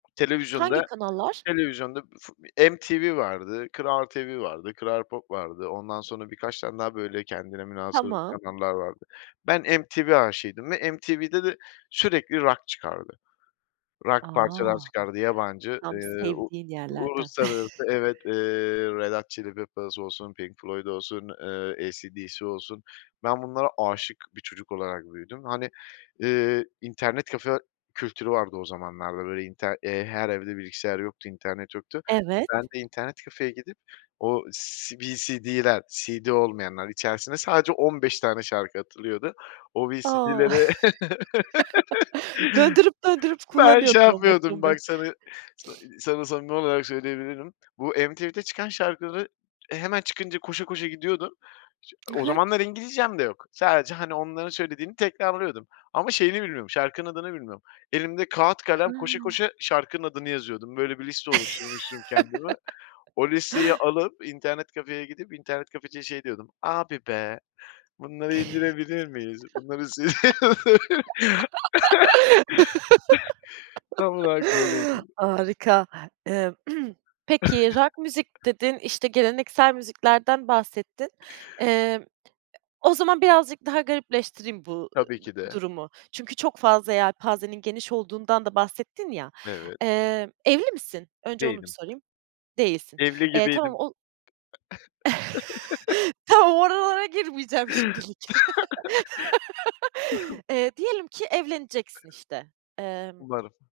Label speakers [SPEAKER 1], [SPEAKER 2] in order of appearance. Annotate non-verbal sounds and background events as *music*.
[SPEAKER 1] Hangi
[SPEAKER 2] Televizyonda
[SPEAKER 1] kanallar?
[SPEAKER 2] televizyonda fut MTV vardı, KRAL TV vardı, KRAL POP vardı, ondan sonra birkaç tane daha böyle kendine münhasır
[SPEAKER 1] Tamam.
[SPEAKER 2] kanallar vardı. Ben MTV aşığıydım ve MTV'de de sürekli rock çıkardı,
[SPEAKER 1] A!
[SPEAKER 2] rock parçalar çıkardı. Yabancı,
[SPEAKER 1] Tam
[SPEAKER 2] eee, u
[SPEAKER 1] sevdiğin yerlerden.
[SPEAKER 2] uluslararası.
[SPEAKER 1] *chuckles*
[SPEAKER 2] Evet, eee, Red Hot Chili Peppers olsun, Pink Floyd olsun, eee, AC/DC olsun, ben bunlara aşık bir çocuk olarak büyüdüm. Hani, eee, internet kafe kültürü vardı o zamanlarda böyle inter her evde bilgisayar yoktu, internet yoktu.
[SPEAKER 1] Evet.
[SPEAKER 2] Ben de internet kafeye gidip o C VCD'ler CD olmayanlar içerisine sadece 15 tane şarkı atılıyordu. O
[SPEAKER 1] A!
[SPEAKER 2] VCD'lere
[SPEAKER 1] *chuckles* Döndürüp
[SPEAKER 2] *laughs*
[SPEAKER 1] döndürüp
[SPEAKER 2] ben şey
[SPEAKER 1] kullanıyordun on beş
[SPEAKER 2] yapmıyordum.
[SPEAKER 1] on beş.
[SPEAKER 2] Bak sana sa sana samimi olarak söyleyebilirim. Bu MTV'de çıkan şarkıları, eee, hemen çıkınca koşa koşa gidiyordum. *unintelligible*
[SPEAKER 1] Hı
[SPEAKER 2] O
[SPEAKER 1] hı.
[SPEAKER 2] zamanlar İngilizcem de yok, sadece hani onların söylediğini tekrarlıyordum. Ama şeyini bilmiyorum şarkının adını bilmiyorum. Elimde kağıt, kalem koşa
[SPEAKER 1] Hıı.
[SPEAKER 2] koşa şarkının adını yazıyordum. Böyle bir liste oluşturmuştum kendime. O listeyi
[SPEAKER 1] *laughs*
[SPEAKER 2] alıp, internet kafeye gidip, internet kafeciye şey diyordum: "Abi be, bunları indirebilir miyiz? Bunları" *unintelligible* *chuckles* Tam olarak böyleydi.
[SPEAKER 1] *laughs* Harika. Emm, peki, rock müzik
[SPEAKER 2] *chuckles*
[SPEAKER 1] dedin, işte geleneksel müziklerden bahsettin. Emm, o zaman birazcık daha garipleştireyim bu, ı ııı,
[SPEAKER 2] Tabii ki de.
[SPEAKER 1] durumu çünkü çok fazla yelpazenin geniş olduğundan da bahsettin ya,
[SPEAKER 2] Evet.
[SPEAKER 1] eee, "Evli misin?" Önce onu bir
[SPEAKER 2] Değilim.
[SPEAKER 1] sorayım. Değilsin.
[SPEAKER 2] Evli
[SPEAKER 1] Eee, tamam
[SPEAKER 2] gibiydim.
[SPEAKER 1] o
[SPEAKER 2] *chuckles*
[SPEAKER 1] *chuckles* Tamam oralara girmeyeceğim şimdilik.
[SPEAKER 2] *laughs*
[SPEAKER 1] *chuckles* Eee, diyelim ki, evleneceksin işte, emm
[SPEAKER 2] Umarım.